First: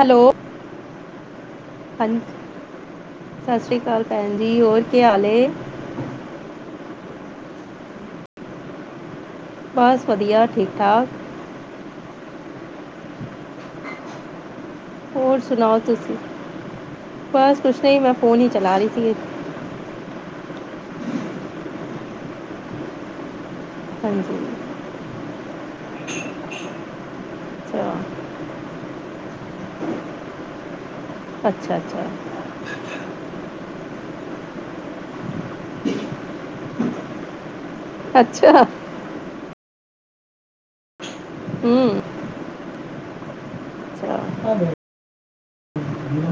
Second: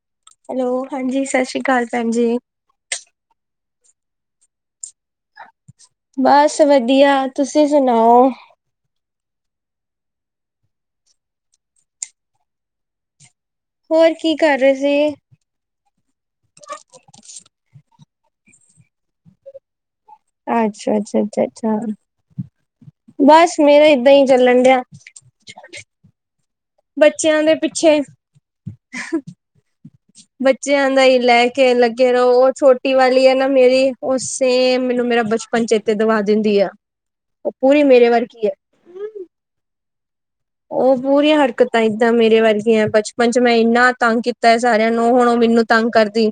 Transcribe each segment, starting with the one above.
Hello hello ਹਾਂਜੀ, ਸਤਿ ਸ਼੍ਰੀ ਅਕਾਲ ਭੈਣ ਹਾਂਜੀ ਜੀ। ਸਤਿ ਸ੍ਰੀ ਅਕਾਲ ਭੈਣ ਜੀ, ਹੋਰ ਕੀ ਹਾਲ ਏ। ਬਸ ਵਧੀਆ, ਤੁਸੀਂ ਸੁਣਾਓ। ਬਸ ਵਧੀਆ ਠੀਕ ਠਾਕ ਹੋਰ ਕੀ ਕਰ ਰਹੇ ਸੀ ਹੋਰ ਸੁਣਾਓ ਤੁਸੀਂ ਬਸ ਕੁਛ ਨਹੀਂ ਮੈਂ ਫੋਨ ਹੀ ਚਲਾ ਰਹੀ ਸੀਗੀ ਅੱਛਾ ਅੱਛਾ ਅੱਛਾ ਅੱਛਾ ਬਸ ਮੇਰਾ ਏਦਾਂ ਹੀ ਹਾਂਜੀ ਚੱਲਣ ਡਿਆ। [unintelligible] ਬੱਚਿਆਂ ਦੇ ਅੱਛਾ ਪਿੱਛੇ ਬੱਚਿਆਂ ਦਾ ਹੀ ਲੈ ਕੇ ਅੱਛਾ ਅੱਛਾ ਲੱਗੇ ਰਹੋ ਉਹ ਛੋਟੀ ਵਾਲੀ ਹੈ ਨਾ ਮੇਰੀ ਉਹ ਸੇਮ ਮੈਨੂੰ ਮੇਰਾ ਬਚਪਨ ਪੰਚੇਤੇ ਦਵਾ ਦਿੰਦੀ ਹੈ ਉਹ ਪੂਰੀ ਮੇਰੇ ਵਰ ਕੀ ਹੈ ਅੱਛਾ ਉਹ ਪੂਰੀਆਂ ਹਰਕਤਾਂ ਹਮ ਇੱਦਾਂ ਮੇਰੇ ਵੱਲ ਦੀਆਂ ਬਚ ਮੰ ਚ ਮੈਂ ਇੰਨਾ ਤੰਗ ਅੱਛਾ ਕੀਤਾ ਸਾਰਿਆਂ ਨੂੰ ਹੁਣ ਉਹ ਮੈਨੂੰ ਤੰਗ ਕਰਦੀ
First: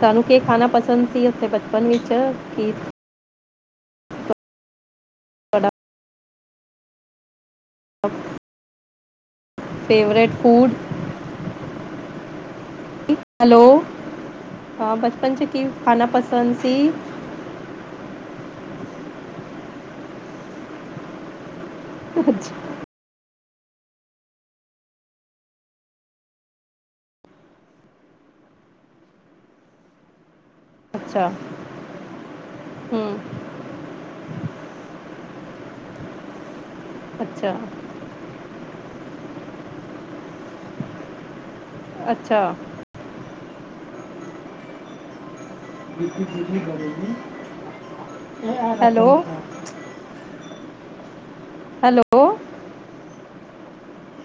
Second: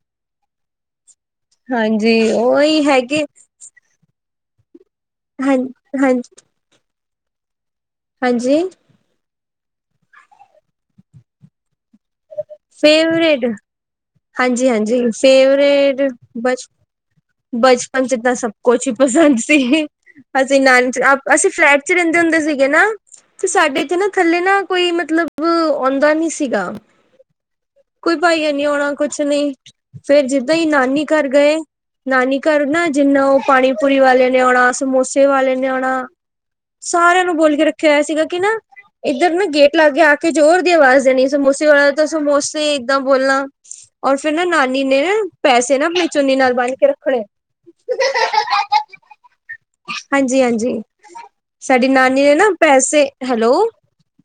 ਸਾਨੂੰ ਕੀ ਖਾਣਾ ਪਸੰਦ ਸੀ ਉੱਥੇ ਬਚਪਨ ਵਿੱਚ ਹਾਂਜੀ ਕੀ ਉਹੀ ਹੈਗੇ ਹਾਂ ਹਾਂਜੀ ਹਾਂਜੀ ਫੇਵਰੇਟ ਫੂਡ ਫੇਵਰੇਟ ਹੈਲੋ ਹਾਂ ਹਾਂਜੀ-ਹਾਂਜੀ, ਬਚਪਨ 'ਚ ਕੀ ਖਾਣਾ ਫੇਵਰੇਟ ਪਸੰਦ ਬਚ ਸੀ ਬਚਪਨ ਚ ਤਾਂ ਸਭ ਕੁਛ ਹੀ ਪਸੰਦ ਸੀ, ਅਸੀ ਨਾਨੀ ਆਪ ਅਸੀਂ ਫਲੈਟ'ਚ ਰਹਿੰਦੇ ਹੁੰਦੇ ਸੀਗੇ ਨਾ। ਤੇ ਸਾਡੇ ਇਥੇ ਨਾ, ਥੱਲੇ ਨਾ ਕੋਈ ਮਤਲਬ ਆਉਂਦਾ ਨੀ ਸੀਗਾ। ਕੋਈ ਭਾਈਆ ਨੀ ਆਉਣਾ ਕੁਛ ਨਹੀ ਫੇਰ ਜਿੱਦਾਂ ਹੀ ਨਾਨੀ ਅੱਛਾ ਘਰ ਗਏ ਨਾਨੀ ਘਰ ਨਾ ਜਿੰਨਾ ਹਮ ਉਹ ਪਾਣੀ ਪੂਰੀ ਵਾਲੇ ਨੇ ਆਉਣਾ ਸਮੋਸੇ ਵਾਲੇ ਨੇ ਆਉਣਾ ਸਾਰਿਆਂ ਨੂੰ ਅੱਛਾ ਬੋਲ ਕੇ ਰੱਖ ਆ ਸੀਗਾ ਕਿ ਨਾ ਇੱਧਰ ਨਾ ਗੇਟ ਲਾਗ ਕੇ ਆ ਕੇ ਜ਼ੋਰ ਦੀ ਆਵਾਜ਼ ਦੇਣੀ ਮੂਸੇਵਾਲਾ ਤਾਂ ਸ ਅੱਛਾ ਮੋਸ ਏਦਾਂ ਬੋਲਣਾ ਔਰ ਫੇਰ ਨਾ ਨਾਨੀ ਨੇ ਪੈਸੇ ਨਾ ਆਪਣੇ ਚੁੰਨੀ ਨਾਲ ਬੰਣ ਕੇ ਰੱਖਣੇ। ਹੈਲੋ [unintelligible] ਹਾਂਜੀ ਹਾਂਜੀ ਸਾਡੀ ਨਾਨੀ ਹੈਲੋ ਨੇ ਨਾ ਪੈਸੇ ਹੈਲੋ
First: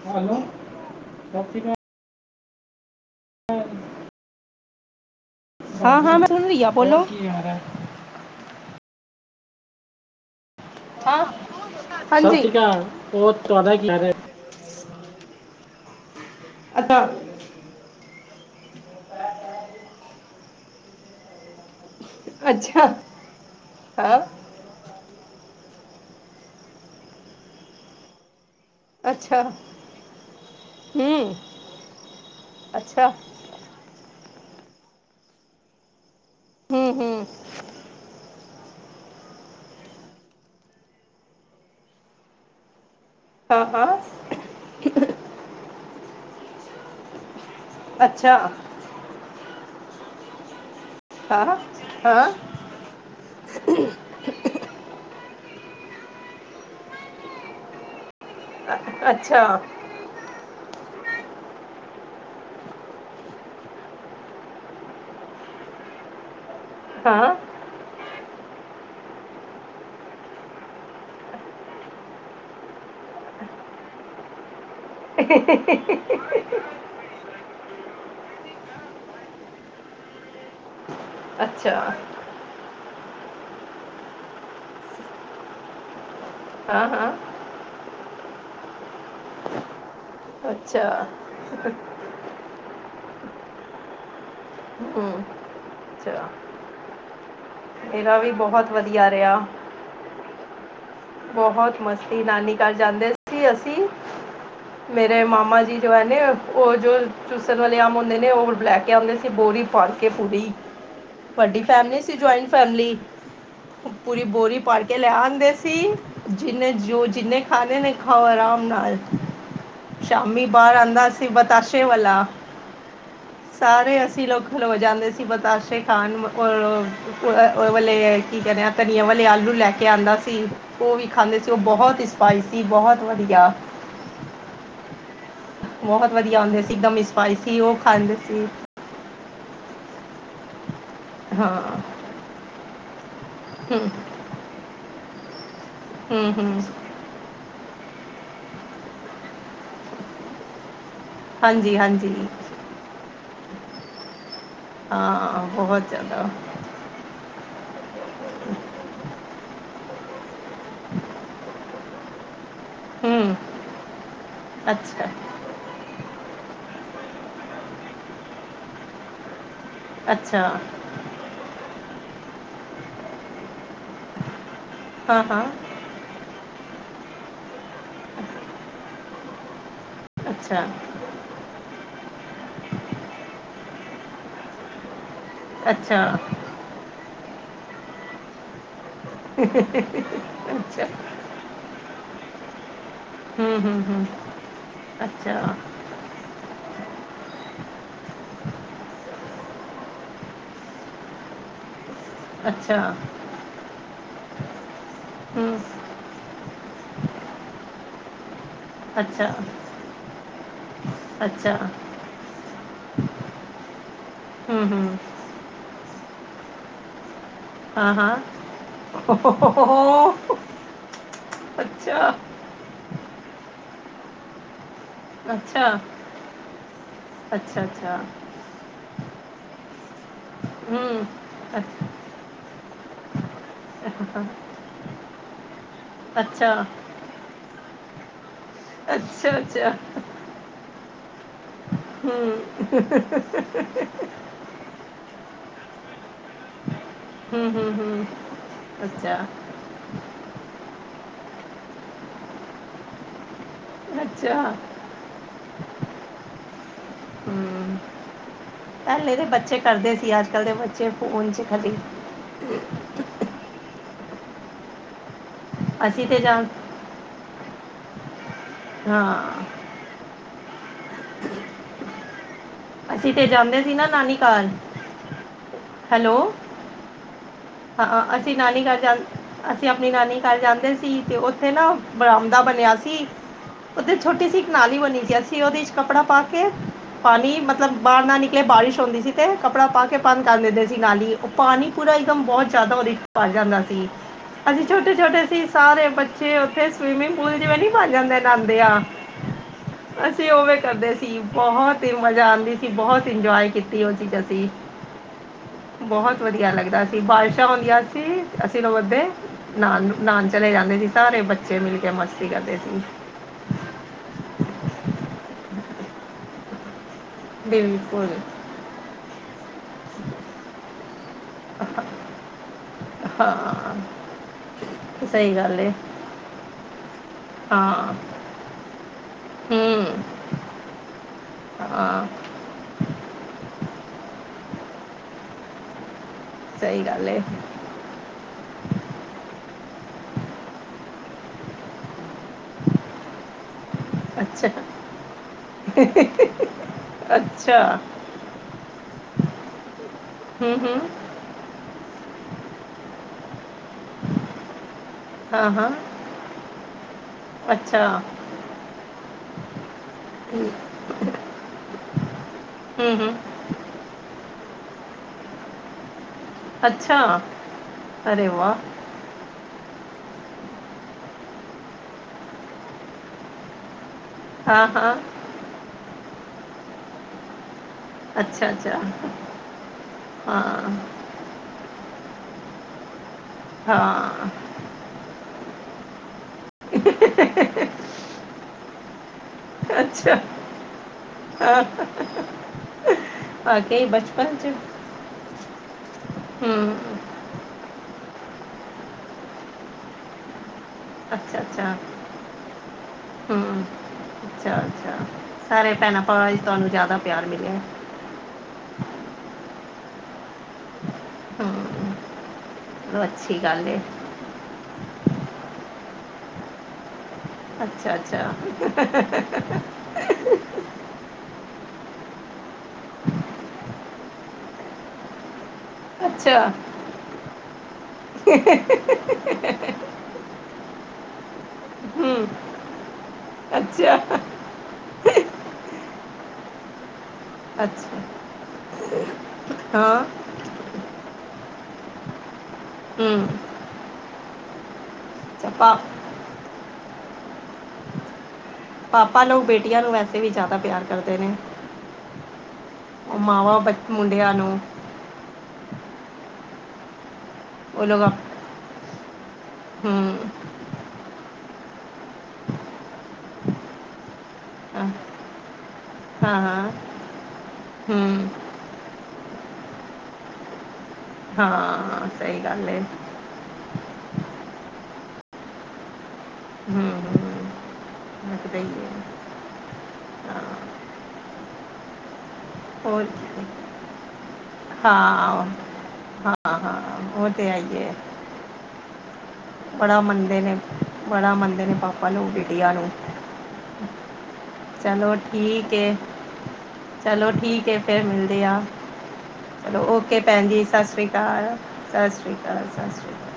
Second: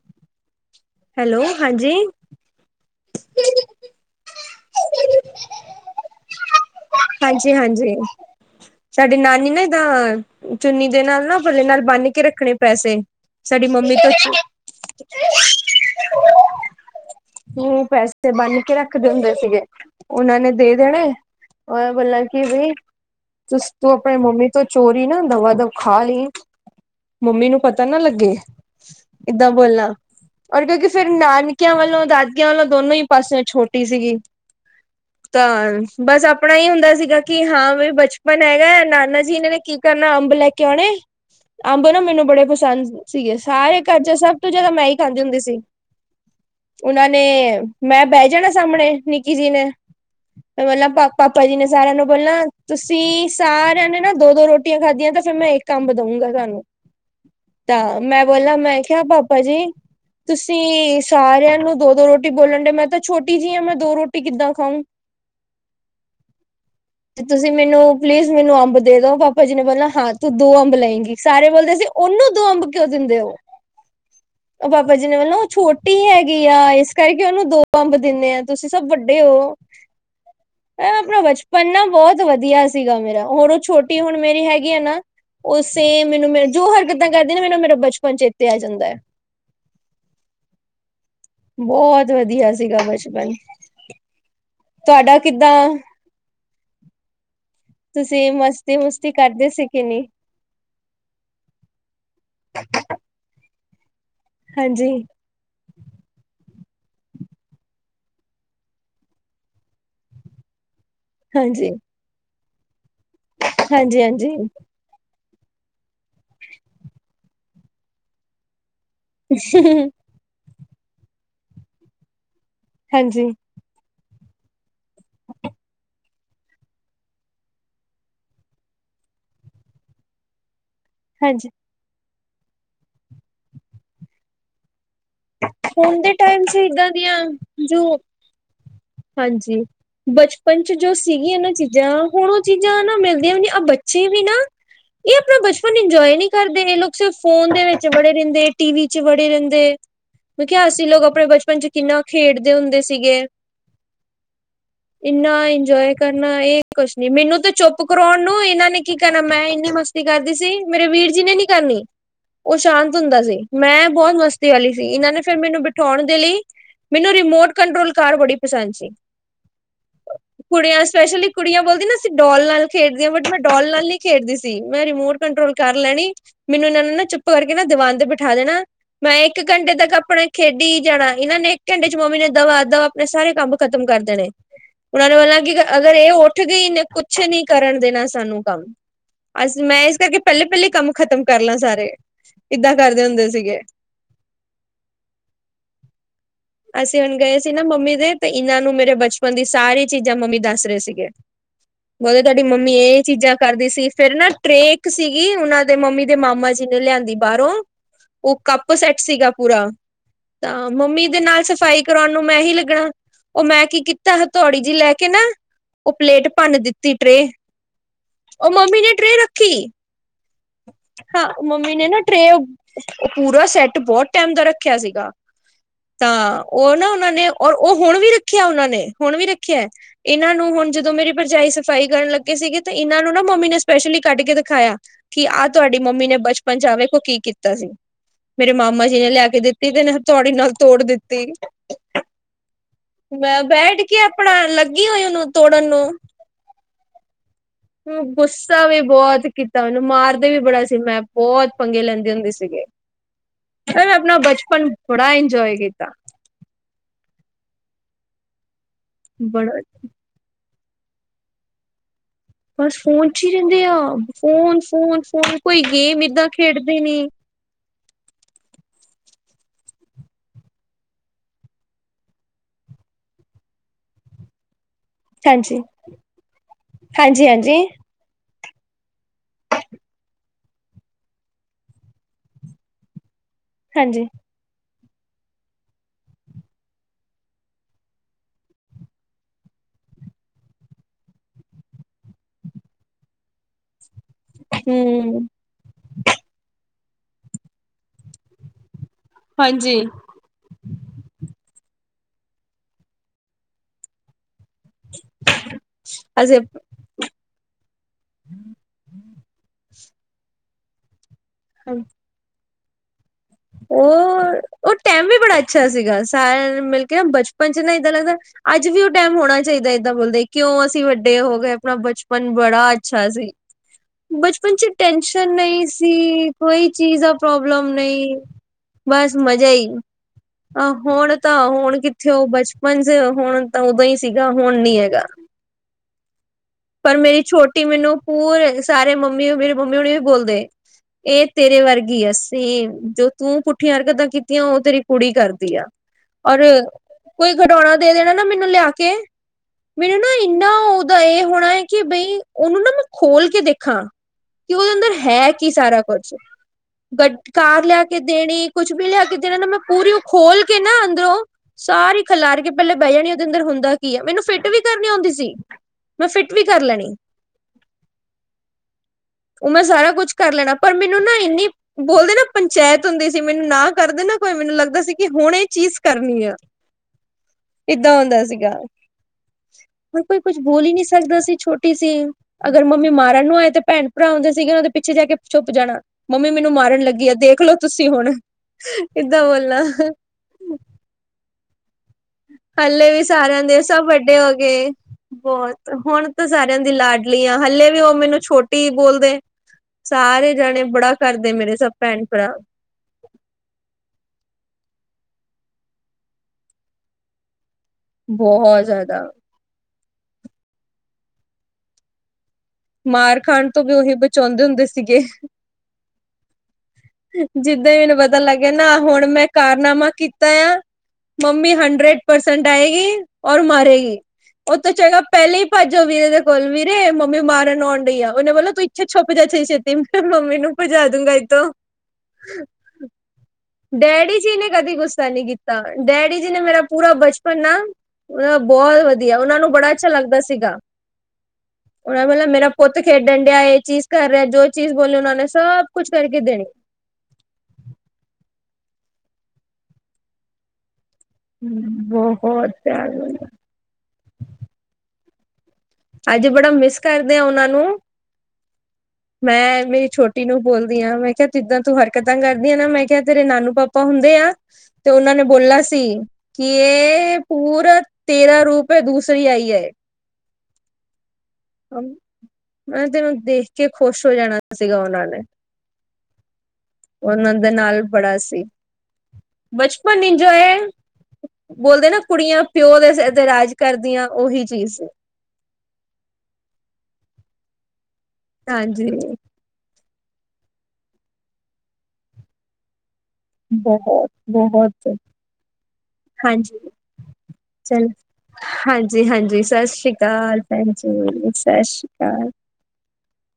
ਹੈਲੋ ਹੈਲੋ ਸਤਿ ਸ਼੍ਰੀ ਅਕਾਲ ਹਾਂਜੀ ਹਾਂ ਹਾਂ ਮੈਂ ਤੁਣਈ ਆ ਬੋਲੋ ਜੀ ਸਾਡੀ ਨਾਨੀ ਨਾ ਇਦਾਂ ਚੁੰਨੀ ਦੇ ਹਾਂ ਨਾਲ ਨਾ ਸਤਿ ਫਲੇ ਨਾਲ ਬੰਨ ਕੇ ਹਾਂਜੀ ਸ਼੍ਰੀ ਰੱਖਣੇ ਅਕਾਲ ਪੈਸੇ ਉਹ ਸਾਡੀ ਤੁਹਾਡਾ ਕੀ ਮੰਮੀ ਹਾਲ ਤਾਂ ਹੈ [unintelligible] [unintelligible] ਉਹ ਪੈਸੇ ਬੰਨ ਕੇ ਰੱਖਦੇ ਹੁੰਦੇ ਸੀਗੇ, ਉਹਨਾਂ ਨੇ ਦੇ ਦੇਣੇ। ਉਹ ਬੋਲਾਂ ਕਿ ਬਈ, ਅੱਛਾ ਤੁਸ ਤੂੰ ਆਪਣੇ ਹਾਂ ਮੰਮੀ ਤੋਂ ਚੋਰੀ ਨਾ ਦਵਾ ਦਵ ਖਾ ਲਈ, ਮੰਮੀ ਨੂੰ ਪਤਾ ਨਾ ਲੱਗੇ। ਅੱਛਾ ਇੱਦਾਂ ਬੋਲਣਾ, ਔਰ ਕਿਉਂਕਿ ਫੇਰ ਹੂੰ ਨਾਨਕੀਆਂ ਵੱਲੋਂ, ਦਾਦਕੀਆਂ ਵੱਲੋਂ ਦੋਨੋ ਹੀ ਅੱਛਾ ਪਾਸੋ ਛੋਟੀ ਸੀਗੀ, ਤਾਂ ਬਸ ਆਪਣਾ ਹੀ ਹੂੰ ਹੁੰਦਾ ਸੀਗਾ ਹੂੰ ਕਿ ਹਾਂ ਵੀ ਬਚਪਨ ਮੈਨ ਹੈਗਾ ਨਾਨਾ ਜੀ ਇਹਨਾਂ ਨੇ ਕੀ ਕਰਨਾ ਅੰਬ ਲੈ ਕੇ ਆਉਣੇ ਅੰਬ ਨਾ ਮੈਨੂੰ ਬੜੇ ਪਸੰਦ ਸੀਗੇ ਹਾਂ ਸਾਰੇ ਹਾਂ ਘਰ ਚ ਸਭ ਤੋਂ ਜਿਆਦਾ ਮੈਂ ਖਾਂਦੇ ਹੁੰਦੇ ਸੀ ਉਹਨਾਂ ਨੇ ਮੈਂ ਬਹਿ ਅੱਛਾ ਜਾਣਾ ਸਾਹਮਣੇ ਨਿੱਕੀ ਜੀ ਨੇ ਮਤਲਬ ਪ ਹਾਂ ਪਾਪਾ ਜੀ ਨੇ ਸਾਰਿਆਂ ਨੂੰ ਹਾਂ ਬੋਲਣਾ ਤੁਸੀਂ ਸਾਰਿਆਂ ਨੇ ਨਾ ਦੋ ਦੋ ਰੋਟੀਆਂ ਖਾਧੀਆਂ ਤੇ ਫੇਰ ਮੈਂ ਇੱਕ ਕੰਬ ਦਊਂਗਾ ਤੁਹਾਨੂੰ ਤਾਂ ਮੈਂ ਬੋਲਾਂ ਮੈਂ ਕਿਹਾ ਪਾਪਾ ਅੱਛਾ ਜੀ ਤੁਸੀਂ ਸਾਰਿਆਂ ਨੂੰ ਦੋ ਦੋ ਰੋਟੀ ਬੋਲਣ ਡੇ ਮੈਂ ਤਾਂ ਛੋਟੀ ਜਿ ਹ ਆ ਮੈਂ ਦੋ ਰੋਟੀ ਕਿੱਦਾਂ ਖਾਊ ਤੇ ਹਾਂ ਤੁਸੀਂ ਮੈਨੂੰ ਪਲੀਜ਼ ਮੈਨੂੰ ਅੰਬ ਦੇ ਦੋ ਪਾਪਾ ਜੀ ਨੇ ਬੋਲਣਾ ਹਾਂ ਤੂੰ ਦੋ ਅੰਬ ਲਏਂਗੀ ਸਾਰੇ ਬੋਲਦੇ ਸੀ ਉਹਨੂੰ ਦੋ ਅੰਬ ਕਿਉਂ ਦਿੰਦੇ ਉਹ ਉਹ ਬਾਬਾ ਜੀ ਨੇ ਵਤਲ ਉਹ ਛੋਟੀ ਹੈਗੀ ਇਸ ਕਰਕੇ ਉਹਨੂੰ ਦੋ ਅੰਬ ਦਿੰਦੇ ਆ ਤੁਸੀਂ ਸਭ ਵੱਡੇ ਹੋ ਆਪਣਾ ਬਚਪਨ ਅੱਛਾ ਨਾ ਬਹੁਤ ਵਧੀਆ ਸੀਗਾ ਮੇਰਾ, ਹੁਣ ਉਹ ਛੋਟੀ ਹੁਣ ਮੇਰੀ ਹੈਗੀ ਆ ਨਾ ਉਹ ਸੇਮ ਮੈਨੂੰ ਮੇਰੇ ਜੋ ਹਾਂ ਹਰਕਤ ਕਿਦਾਂ ਹਾਂ ਕਰਦੇ ਨੇ ਮੈਨੂੰ ਮੇਰਾ ਬਚਪਨ ਚੇਤੇ ਆ ਜਾਂਦਾ ਏ। ਅੱਛਾ। ਤ ਵਧੀਆ ਸੀਗਾ ਬਚਪਨ। ਹੂੰ ਤੁਹਾਡਾ ਕਿਦਾਂ ਅੱਛਾ ਮੇਰਾ ਤੁਸੀ ਵੀ ਬਹੁਤ ਮਸਤੀ ਵਧੀਆ ਮੁਸਤੀ ਰਿਹਾ ਕਰਦੇ ਸੀ ਕਿ ਨਹੀ। ਬਹੁਤ ਮਸਤੀ ਨਾਨੀ ਘਰ ਜਾਦੇ ਸੀ ਅਸੀ ਹਾਂਜੀ ਮੇਰੇ ਮਾਮਾ ਜੀ ਜੋ ਹੈ ਨਾ ਉਹ ਜੋ ਚੂਸਣ ਵਾਲੇ ਆਮ ਹੁੰਦੇ ਨੇ ਉਹ ਲੈ ਕੇ ਆਂਦੇ ਸੀ ਬੋਰੀ ਭਰ ਕੇ ਪੂਰੀ ਵਡੀ ਹਾਂਜੀ ਫੈਮਿਲੀ ਸੀ ਜੁਆਇਨ ਫੈਮਲੀ, ਹਾਂਜੀ ਪੂਰੀ ਹਾਂਜੀ ਬੋਰੀ ਭਰ ਕੇ ਲੈ ਆਂਦੇ ਸੀ। ਜਿਨ ਜੋ ਜਿਹਨੇ ਖਾਨੇ ਨੇ ਖਾਓ ਆਰਾਮ ਨਾਲ। [inaudible] ਸ਼ਾਮੀ ਬਾਹਰ ਆਂਦਾ ਸੀ ਬਤਾਸ਼ੇ ਵਾਲਾ। ਹਾਂਜੀ। ਸਾਰੇ ਅਸੀਂ ਲੋਕ ਖਲੋ ਜਾਂਦੇ ਸੀ ਬਤਾਸ਼ੇ ਖਾਣ ਓ ਆ ਉਹ ਵਾਲੇ ਕੀ ਕਹਿੰਦੇ ਆ। ਧਨੀਆ ਵਾਲੇ ਆਲੂ ਲੈ ਕੇ ਆਂਦਾ ਸੀ, ਉਹ ਵੀ ਖਾਂਦੇ ਹਾਂਜੀ ਸੀ ਉਹ ਬਹੁਤ ਸਪਾਈਸੀ ਬਹੁਤ ਵਧੀਆ। ਹੁਣ ਦੇ ਬਹੁਤ ਵਧੀਆ ਟਾਈਮ ਚ ਹੁੰਦੇ ਸੀ ਏਦਾਂ ਇੱਕਦਮ ਦੀਆਂ ਸਪਾਈਸੀ ਉਹ ਜੋ ਖਾਂਦੇ ਸੀ ਹਾਂਜੀ, ਬਚਪਨ ਚ ਜੋ ਸੀਗੀਆਂ ਨਾ ਹਾਂ ਚੀਜ਼ਾਂ ਹੁਣ ਉਹ ਚੀਜ਼ਾਂ ਨਾ ਮਿਲਦੀਆਂ ਵੀ ਨੀ ਹਮ ਬੱਚੇ ਵੀ ਨਾ ਇਹ ਆਪਣਾ ਬਚਪਨ ਇਜੋਏ ਨਹੀ ਹਮ ਹਮ ਕਰਦੇ ਇਹ ਲੋਕ ਫੋਨ ਦੇ ਵਿਚ ਵੜੇ ਰਹਿੰਦੇ, ਟੀ ਵੀ ਚ ਵੜੇ ਰਹਿੰਦੇ ਮੈਂ ਕਿਹਾ ਅਸੀਂ ਲੋਕ ਆਪਣੇ ਬਚਪਨ ਚ ਹਾਂਜੀ ਕਿਨਾਂ ਹਾਂਜੀ ਖੇਡਦੇ ਹੁੰਦੇ ਸੀਗੇ। ਹਾਂ ਇਨਾਂ ਬਹੁਤ ਇਜੋਏ ਜ਼ਿਆਦਾ ਕਰਨਾ ਇਹ ਕੁਛ ਨੀ ਮੈਨੂੰ ਤਾਂ ਚੁਪ ਕਰਾਉਣ ਨੂੰ ਇਹਨਾ ਨੇ ਕੀ ਕਹਿਣਾ ਮੈ ਇਨੀਂ ਮਸ ਕਰਦੀ ਸੀ। ਮੇਰੇ ਵੀਰ ਜੀ ਨੇ ਨੀ ਕਰਨੀ, ਉਹ ਸ਼ਾਤ ਹੁੰਦਾ ਹਮ ਸੀ, ਮੈ ਬਹੁਤ ਮਸਤੀ ਚਲੀ ਸੀ, ਅੱਛਾ ਇਹਨਾਂ ਨੇ ਫਿਰ ਮੈਨੂੰ ਬਿਠਾਉਣ ਦੇ ਲਈ ਮੈਨੂੰ ਰਿਮੋਟ ਕੰਟਰੋਲ ਕਾਰ ਬੜੀ ਪਸੰਦ ਸੀ। ਅੱਛਾ ਕੁੜੀਆਂ ਸਪੈਸ਼ਲੀ ਕੁੜੀਆਂ ਬੋਲਦੀ ਨਾ ਅਸੀ ਡੋਲ ਨਾਲ ਖੇਡਦੀ ਸੀ ਬਟ ਮੈ ਡੋਲ ਨਾਲ ਨਹੀ ਖੇਡਦੀ ਸੀ। ਮੈ ਰਿਮੋਟ ਹਾਂ ਹਾਂ ਕੰਟਰੋਲ ਕਰ ਲੈਣੀ, ਮੈਨੂੰ ਇਹਨਾ ਨੂੰ ਨਾ ਚੁਪ ਕਰਕੇ ਨਾ ਦੀਵਾਨ ਤੇ ਬਿਠਾ ਦੇਣਾ। ਮੈ ਇਕ ਘੰਟੇ ਤੱਕ ਆਪਣਾ ਖੇਡੀ ਅੱਛਾ ਹੀ ਜਾਣਾ ਇਹਨਾ ਨੇ ਘੰਟੇ ਚ ਮੰਮੀ ਨੇ ਦਵਾ ਦਬ ਆਪਣੇ ਸਾਰੇ ਕੰਮ ਖਤਮ ਕਰ ਦੇ ਨੇ ਉਹਨਾ ਨੇ ਬੋਲਣਾ ਅਗਰ ਅੱਛਾ ਇਹ ਉਠ ਗਈ, ਇਹਨੇ ਕੁਛ ਨੀ ਕਰਨ ਦੇਣਾ ਸਾਨੂੰ ਕੰਮ ਅਸ ਮੈ ਇਸ ਕਰਕੇ ਪਹਿਲੇ-ਪਹਿਲੇ ਅੱਛਾ ਕੰਮ ਖਤਮ ਕਰ ਲਾ ਸਾਰੇ ਇਦਾਂ ਕਰਦੇ ਹੁੰਦੇ ਹਮ ਸੀਗੇ। ਹਮ ਹਮ ਅੱਛਾ। [inaudible] ਅਸੀ ਹੁਣ ਗਏ ਸੀ ਨਾ ਮੰਮੀ ਦੇ ਤੇ ਇਹਨਾ ਨੂੰ ਮੇਰੇ ਬਚਪਨ ਦੀ ਸਾਰੀ ਚੀਜਾ ਮੰਮੀ ਦਸ ਰਹੇ ਸੀਗੇ। [inaudible] [inaudible] ਉਦੇ ਤੁਹਾਡੀ ਮੰਮੀ ਅੱਛਾ ਇਹ ਚੀਜ਼ਾਂ ਕਰਦੀ ਸੀ ਫਿਰ ਨਾ ਟ੍ਰਰੇਕ ਸੀਗੀ ਹਮ ਉਹਨਾ ਦੇ ਮੰਮੀ ਦੇ ਮਾਮਾ ਚ' ਜਿਹਨ ਲਿਆਦੀ ਬਾਹਰੋ ਉਹ ਕਪ ਸੈਟ ਸੀਗਾ ਅੱਛਾ ਪੂਰਾ, ਤਾ ਮੰਮੀ ਦੇ ਨਾਲ ਅੱਛਾ ਸਫਾਈ ਕਰਾਉਣ ਨੂੰ ਮੈ ਹੀ ਲਗਣਾ, ਉਹ ਮੈ ਕੀ ਕੀਤਾ ਹਥੋੜੀ ਹਮ ਜਿਹੀ ਹਮ ਲੈ ਕੇ ਨਾ ਉਹ ਪਲੇਟ ਭੰਨ ਦਿੱਤੀ ਟਰੇ। ਹਾਂ- ਹਾਂ, ਉਹ ਮੰਮੀ ਨੇ ਟਰੇ ਰੱਖੀ ਹੋ-ਹੋ-ਹੋ। ਹਾਂ ਮੰਮੀ ਨੇ ਨਾ ਟਰੇ, ਉਹ ਪੂਰਾ ਸੈਟ ਬਹੁਤ ਟਾਈਮ ਦਾ ਰੱਖਿਆ ਸੀਗਾ। ਅੱਛਾ ਤਾਂ ਉਹ ਨਾ ਉਹਨਾਂ ਨੇ ਔਰ ਅੱਛਾ ਉਹ ਅੱਛਾ ਹੁਣ ਵੀ ਰੱਖਿਆ ਉਹਨਾ ਨੇ ਹੁਣ ਵੀ ਰੱਖਿਆ। ਇਹਨਾਂ ਨੂੰ ਹੁਣ ਜਦੋਂ ਹਮ ਮੇਰੀ ਭਰਜਾਈ ਸਫ਼ਾਈ ਕਰਨ ਲਗੇ ਸੀਗੇ ਤੇ ਇਹਨਾਂ ਨੂੰ ਨਾ ਮੰਮੀ ਨੇ ਸਪੈਸ਼ਲੀ ਕੱਢ ਕੇ ਅੱਛਾ ਦਿਖਾਇਆ। ਕਿ ਆਹ ਤੁਹਾਡੀ ਮੰਮੀ ਨੇ ਅੱਛਾ ਬਚਪਨ ਚ ਆ ਵੇਖੋ ਕੀ ਕੀਤਾ ਸੀ। ਮੇਰੇ ਮਾਮਾ ਜੀ ਨੇ ਲਿਆ ਅੱਛਾ ਕੇ ਦਿੱਤੀ ਅੱਛਾ ਤੇ ਥੋਡੀ ਨਾਲ ਤੋੜ ਦਿੱਤੀ। ਹਮ ਮੈ ਬੈਠ ਕੇ ਆਪਣਾ ਲੱਗ ਕੀ ਹੋਇਆ ਉਹਨੂੰ ਤੋੜਨ ਨੂੰ ਹਮ ਹਮ ਹਮ ਗੁਸਾ ਵੀ ਅੱਛਾ ਬਹੁਤ ਕੀਤ ਤਾਂ ਉਹਨੂੰ ਮਾਰਦੇ ਵੀ ਬੜਾ ਸੀ, ਮੈਂ ਬਹੁਤ ਪੰਗੇ ਲੈਂਦੇ ਹੁੰਦੇ ਸੀਗੇ। ਮੈਂ ਆਪਣਾ ਅੱਛਾ ਬਚਪਨ ਬੜਾ ਇੰਜੋਏ ਕੀਤਾ। ਹੂ, ਹੱਲੇ ਤੇ ਬੱਚੇ ਬੜਾ ਕਰਦੇ ਸੀ ਅੱਜ ਕੱਲ ਦੇ ਚਿਪ ਉਜ ਹੀ ਖੱਲ [unintelligible] ਬਸ ਫੋਨ ਚ ਹੀ ਰਹਿੰਦੇ ਆ, ਫੋਨ- ਫੋਨ -ਫੋਨ ਕੋਈ ਗੇਮ ਅਸੀਂ ਤੇ ਏਦਾਂ ਜਾਂ ਖੇਡਦੇ ਨੇ। ਹਾਂ। ਅਸੀਂ ਤੇ ਜਾਂਦੇ ਸੀ ਨਾ ਨਾਨੀ ਘਰ ਹਾਂਜੀ ਹੈਲੋ -ਹਾਂਜੀ- ਹਾਂਜੀ। ਹਾਂ, ਅਸੀਂ ਨਾਨੀ ਘਰ ਜਾਂ ਅਸੀਂ ਆਪਣੀ ਨਾਨੀ ਘਰ ਜਾਂਦੇ ਸੀ ਤੇ ਉੱਥੇ ਨਾ ਬਰਾਮਦਾ ਬਣਿਆ ਸੀ। ਉਥੇ ਹਾਂਜੀ ਛੋਟੀ ਸੀ ਇੱਕ ਨਾਲੀ ਬਣੀ ਸੀ, ਅਸੀਂ ਉਹਦੇ ਚ ਕੱਪੜਾ ਪਾ ਕੇ ਪਾਣੀ ਮਤਲਬ ਬਾਹਰ ਨਾ ਨਿਕਲੇ ਬਾਰਿਸ਼ ਹੁੰਦੀ ਸੀ ਤੇ ਕੱਪੜਾ ਪਾ ਕੇ ਬੰਦ ਕਰ ਦਿੰਦੇ ਸੀ ਨਾਲੀ, ਉਹ ਪਾਣੀ ਪੂਰਾ ਬਹੁਤ ਜ਼ਿਆਦਾ ਉਹ ਭਰ ਜਾਂਦਾ ਸੀ ਅਸੀਂ ਛੋਟੇ ਛੋਟੇ ਹਮ ਸੀ ਸਾਰੇ ਬੱਚੇ ਉੱਥੇ ਸਵੀਮਿੰਗ ਪੂਲ ਜਿਵੇ ਨੀ ਬਣ ਜਾਂਦੇ ਨਾਂਦੇ ਆ ਹਾਂਜੀ। ਅਸੀ ਉਵੇ ਕਰਦੇ ਸੀ ਬਹੁਤ ਹੀ ਮਜਾ ਆਉਦੀ ਸੀ ਬਹੁਤ ਇੰਜੋਏ ਕੀਤੀ ਉਹ ਚੀਜ ਅਸੀ ਬਹੁਤ ਅਸੀਂ ਵਧੀਆ ਲਗਦਾ ਬਾਰਿਸ਼ਾ ਹੁੰਦੀਆ ਸੀ ਅਸੀ ਅਧੇ ਨਹਾਨ ਚਲੇ ਜਾਦੇ ਸੀ ਸਾਰੇ ਬੱਚੇ ਬੱਚੇ ਮਿਲ ਕੇ ਮਸਤੀ ਕਰਦੇ ਸੀ। ਉਹ ਉਹ ਟਾਈਮ ਵੀ ਬੜਾ ਅਛਾ ਸੀਗਾ ਸਾਰਿਆ ਮਿਲ ਕੇ ਨਾ ਬਚਪਨ ਚ' ਨਾ ਏਦਾ ਬਿਲਕੁਲ ਲਗਦਾ ਅਜ ਵੀ ਉਹ ਟਾਈਮ ਹੋਣਾ ਚਾਹੀਦਾ ਏਦਾ ਬੋਲਦੇ ਕਿਉ ਅਸੀ ਵਡੇ ਹੋ ਗਏ ਆਪਣਾ ਬਚਪਨ ਬੜਾ ਅਛਾ ਸੀ। ਹਾਂ ਬਚਪਨ ਚ ਟੈਂਨਸ਼ਨ ਸਹੀ ਗੱਲ ਨਹੀਂ ਏ ਸੀ ਕੋਈ ਚੀਜ਼ ਦਾ ਪ੍ਰੋਬਲਮ ਹਾਂ ਨਹੀਂ। ਬਸ ਮਜ਼ਾ ਈ, ਹੂੰ ਆ ਹੁਣ ਤਾਂ ਹੁਣ ਹਾਂ ਕਿੱਥੇ ਓ। ਉਹ ਬਚਪਨ ਚ ਹੁਣ ਤਾਂ ਉਦੋਂ ਹੀ ਸੀਗਾ ਹੁਣ ਨੀ ਹੈਗਾ। ਸਹੀ ਪਰ ਗੱਲ ਏ ਮੇਰੀ ਛੋਟੀ ਮੈਨੂੰ ਪੂਰੇ ਸਾਰੇ ਮੰਮੀ ਮੇਰੀ ਮੰਮੀ ਹੁਣੇ ਵੀ ਬੋਲਦੇ। ਇਹ ਤੇਰੇ ਵਰਗੀਏ ਸੇਮ, ਜੋ ਤੂੰ ਪੁੱ ਪੁੱਠੀਆਂ ਹਰਕਤਾਂ ਕੀਤੀਆਂ ਅੱਛਾ ਉਹ ਤੇਰੀ ਕੁੜੀ ਕਰਦੀ ਆ। ਅਰੇ, ਕੋਈ ਅੱਛਾ ਖਿਡੋਣਾ ਦੇ ਦੇਣਾ ਨਾ ਮੈਨੂੰ ਲਿਆ ਕੇ ਮੈਨੂੰ ਨਾ ਇੰਨਾ ਹੂੰ ਹੂੰ ਉਹਦਾ ਇਹ ਹੋਣਾ ਹੈ ਕਿ ਬਈ ਉਹਨੂੰ ਨਾ ਮੈਂ ਖੋਲ ਕੇ ਦੇਖਾਂ। ਕਿ ਉਹਦੇ ਅੰਦਰ ਹੈ ਕੀ ਹਾਂ ਹਾਂ ਸਾਰਾ ਕੁਝ। ਗੱ ਕਾਰ ਅੱਛਾ ਲਿਆ ਕੇ ਦੇਣੀ, ਕੁਛ ਵੀ ਲਿਆ ਕੇ ਦੇਣਾ ਨਾ ਮੈਂ ਪੂਰੀ ਉਹ ਖੋਲ ਕੇ ਨਾ ਅੰਦਰੋਂ ਸਾਰੀ ਖਲਾਰ ਕੇ ਪਹਿਲੇ ਹੂੰ ਬਹਿ ਹੂੰ ਜਾਣੀ ਉਹਦੇ ਅੰਦਰ ਹੁੰਦਾ ਕੀ ਹੈ, ਮੈਨੂੰ ਫਿਟ ਵੀ ਕਰਨੀ ਆਉਂਦੀ ਸੀ। ਮੈਂ ਫਿਟ ਵੀ ਕਰ ਲੈਣੀ। ਅੱਛਾ ਅਰੇ ਵਾਹ ਉਹ ਮੈਂ ਸਾਰਾ ਕੁਛ ਕਰ ਲੈਣਾ ਪਰ ਮੈਨੂੰ ਨਾ ਇੰਨੀ ਬੋਲਦੇ ਨਾ ਪੰਚਾਇਤ ਹੁੰਦੀ ਸੀ ਮੈਨੂੰ ਨਾ ਕਰਦੇ ਨਾ ਕੋਈ ਮੈਨੂੰ ਹਾਂ ਲੱਗਦਾ ਸੀ ਹਾਂ ਕਿ ਹੁਣ ਇਹ ਚੀਜ਼ ਕਰਨੀ ਆ। ਏਦਾਂ ਹੁੰਦਾ ਸੀਗਾ, ਅੱਛਾ ਅੱਛਾ ਹੁਨ ਕੋਈ ਕੁੱਛ ਬੋਲ ਹਾਂ ਹੀ ਨਹੀਂ ਉਦੋਂ ਅਸੀ ਛੋਟੀ ਸੀ, ਅਗਰ ਮੰਮੀ ਮਾਰਨ ਨੂੰ ਆਏ ਤੇ ਭੈਣ ਭਰਾ ਹਾਂ ਹੁੰਦੇ ਸੀਗੇ ਉਹਨਾਂ ਦੇ ਪਿੱਛੇ ਜਾ ਕੇ ਛੁੱਪ ਜਾਣਾ, ਮੰਮੀ ਮੈਨੂੰ ਮਾਰਨ ਲੱਗੀ ਆ ਦੇਖ ਲੋ ਤੁਸੀਂ ਹੁਣ। ਇੱਦਾਂ ਬੋਲਨਾ। ਅੱਛਾ [inaudible] ਹੱਲੇ ਵੀ ਸਾਰਿਆਂ ਦੇ ਸਭ ਵਾਕਈ ਵੱਡੇ ਹੋ ਬਚਪਨ ਚ ਗਏ, ਬਹੁਤ ਹੁਣ ਤਾਂ ਸਾਰਿਆਂ ਹੂੰ ਦੀ ਲਾਡ ਲਿਆ ਹਲੇ ਵੀ ਉਹ ਮੈਨੂੰ ਛੋਟੀ ਬੋਲਦੇ, ਸਾਰੇ ਜਾਣੇ ਬੜਾ ਕਰਦੇ ਅੱਛਾ ਮੇਰੇ -ਅੱਛਾ, ਸਭ ਭੈਣ ਭਰਾ ਹੂ। ਅੱਛਾ -ਅੱਛਾ, ਸਾਰੇ ਭੈਣਾਂ ਭਰਾਵਾਂ ਚ ਤੁਹਾਨੂੰ ਜ਼ਿਆਦਾ ਪਿਆਰ ਮਿਲਿਆ। ਬਹੁਤ ਜ਼ਿਆਦਾ। ਹਾਂ। ਮਾਰ ਖਾਣ ਤੋਂ ਵੀ ਉਹੀ ਬਚਾਉਂਦੇ ਹੁੰਦੇ ਸੀਗੇ। ਜਿੱਦਾਂ ਹੀ ਅੱਛਾ ਮੈਨੂੰ ਪਤਾ ਅੱਛਾ ਲੱਗਿਆ ਨਾ ਹੁਣ ਮੈਂ ਕਾਰਨਾਮਾ ਕੀਤਾ ਏ, ਮੰਮੀ ਹੰਡਰਡ ਪਰਸੈਂਟ ਆਏਗੀ ਔਰ ਮਾਰੇਗੀ, ਉਹ ਤਾਂ ਚੰਗਾ ਪਹਿਲੇ ਹੀ ਭੱਜ ਜੋ ਵੀਰੇ ਦੇ ਕੋਲ ਅੱਛਾ ਵੀਰੇ ਮੰਮੀ ਮਾਰਨ ਆਉਣ ਡਈ ਆ, ਉਹਨੇ ਬੋਲਣਾ ਤੂੰ ਇੱਥੇ ਛੁਪ ਜਾ ਛੇਤੀ ਛੇਤੀ ਤੇ ਮੰਮੀ ਨੂੰ ਭਜਾ ਦੂੰਗਾ ਏਥੋਂ। ਹੂ ਡੈਡੀ ਜੀ ਨੇ ਕਦੇ ਗੁੱਸਾ ਨਹੀਂ ਕੀਤਾ, ਡੈਡੀ ਜੀ ਨੇ ਮੇਰਾ ਪੂਰਾ ਬਚਪ ਪਰ ਨਾ ਬਹੁਤ ਵਧੀਆ ਉਹਨਾਂ ਨੂੰ ਬੜਾ ਅੱਛਾ ਲੱਗਦਾ ਸੀਗਾ ਉਹਦਾ ਮਤਲਬ ਮੇਰਾ ਪੁੱਤ ਖੇਡਣ ਡਿਆ ਇਹ ਚੀਜ਼ ਕਰ ਰਿਹਾ ਜੋ ਚੀਜ਼ ਬੋਲੀ ਉਹਨਾ ਨੇ ਸਭ ਪਾ ਕੁਛ ਕਰਕੇ ਦੇਣੀ ਪਾਪਾ ਲੋਗ ਬੇਟੀਆਂ ਨੂੰ ਵੈਸੇ ਵੀ ਜ਼ਿਆਦਾ ਪਿਆਰ ਕਰਦੇ ਨੇ ਬਹੁਤ ਪਿਆਰ ਉਹ ਮਿਲਦਾ। ਮਾਵਾਂ ਬ ਮੁੰਡਿਆਂ ਨੂੰ ਅੱਜ ਬੜਾ ਮਿਸ ਕਰਦਿਆਂ ਉਹਨਾਂ ਨੂੰ ਉਹ ਲੋਕ [inaudible] ਮੈਂ ਮੇਰੀ ਹੂੰ ਛੋਟੀ ਨੂੰ ਬੋਲਦੀ ਆ ਮੈਂ ਕਿਹਾ ਜਿੱਦਾਂ ਤੂੰ ਹਰਕਤਾਂ ਕਰਦੀਆਂ ਨਾ ਮੈਂ ਕਿਹਾ ਤੇਰੇ ਨਾਨੂ ਪਾਪਾ ਹੁੰਦੇ ਆ ਹਾਂ ਤੇ ਉਹਨਾਂ ਨੇ ਬੋਲਨਾ ਸੀ ਹਾਂ ਕਿ ਹਾਂ, ਇਹ ਪੂਰਾ ਹੂੰ ਤੇਰਾ ਰੂਪ ਏ ਦੂਸਰੀ ਆਈ ਏ ਹਾਂ ਸਹੀ ਗੱਲ ਹੈ ਮੈਂ ਤੈਨੂੰ ਦੇਖ ਕੇ ਖੁਸ਼ ਹੋ ਜਾਣਾ ਸੀਗਾ ਉਹਨਾਂ ਨੇ। ਹੂੰ ਉਹਨਾਂ ਹੂੰ ਦੇ ਨਾਲ ਬੜਾ ਸੀ, ਲੱਗਦਾ ਹੀ ਹੈ ਬਚਪਨ ਹਾਂ ਇੰਜੋਏ ਬੋਲਦੇ ਨਾ ਕੁੜੀਆਂ ਪਿਓ ਦੇ ਹੋਰ ਸਿਰ ਤੇ ਕੀ। ਰਾਜ ਕਰਦੀਆਂ ਉਹੀ ਚੀਜ਼ ਸੀ ਹਾਂ ਹਾਂ ਹਾਂ ਉਹ ਤੇ ਹੈ ਈ ਏ ਹਾਂਜੀ ਬੜਾ ਮੰਨਦੇ ਨੇ ਬੜਾ ਮੰਨਦੇ ਨੇ ਪਾਪਾ ਲੋਗ ਬੇਟੀਆਂ ਨੂੰ ਬਹੁਤ ਬਹੁਤ ਚਲੋ ਠੀਕ ਏ ਹਾਂਜੀ ਚਲੋ ਠੀਕ ਹੈ, ਚਲ ਫਿਰ ਮਿਲਦੇ ਆ ਹਾਂਜੀ ਹਾਂਜੀ ਸਤਿ ਚਲੋ ਸ੍ਰੀ ਓਕੇ ਅਕਾਲ ਭੈਨ ਜੀ ਭੈਣ ਸਤ ਸ੍ਰੀ ਅਕਾਲ ਸਤਿ ਸ੍ਰੀ ਸਤ ਸ਼੍ਰੀ ਅਕਾਲ ਸਤ ਸ਼੍ਰੀ ਅਕਾਲ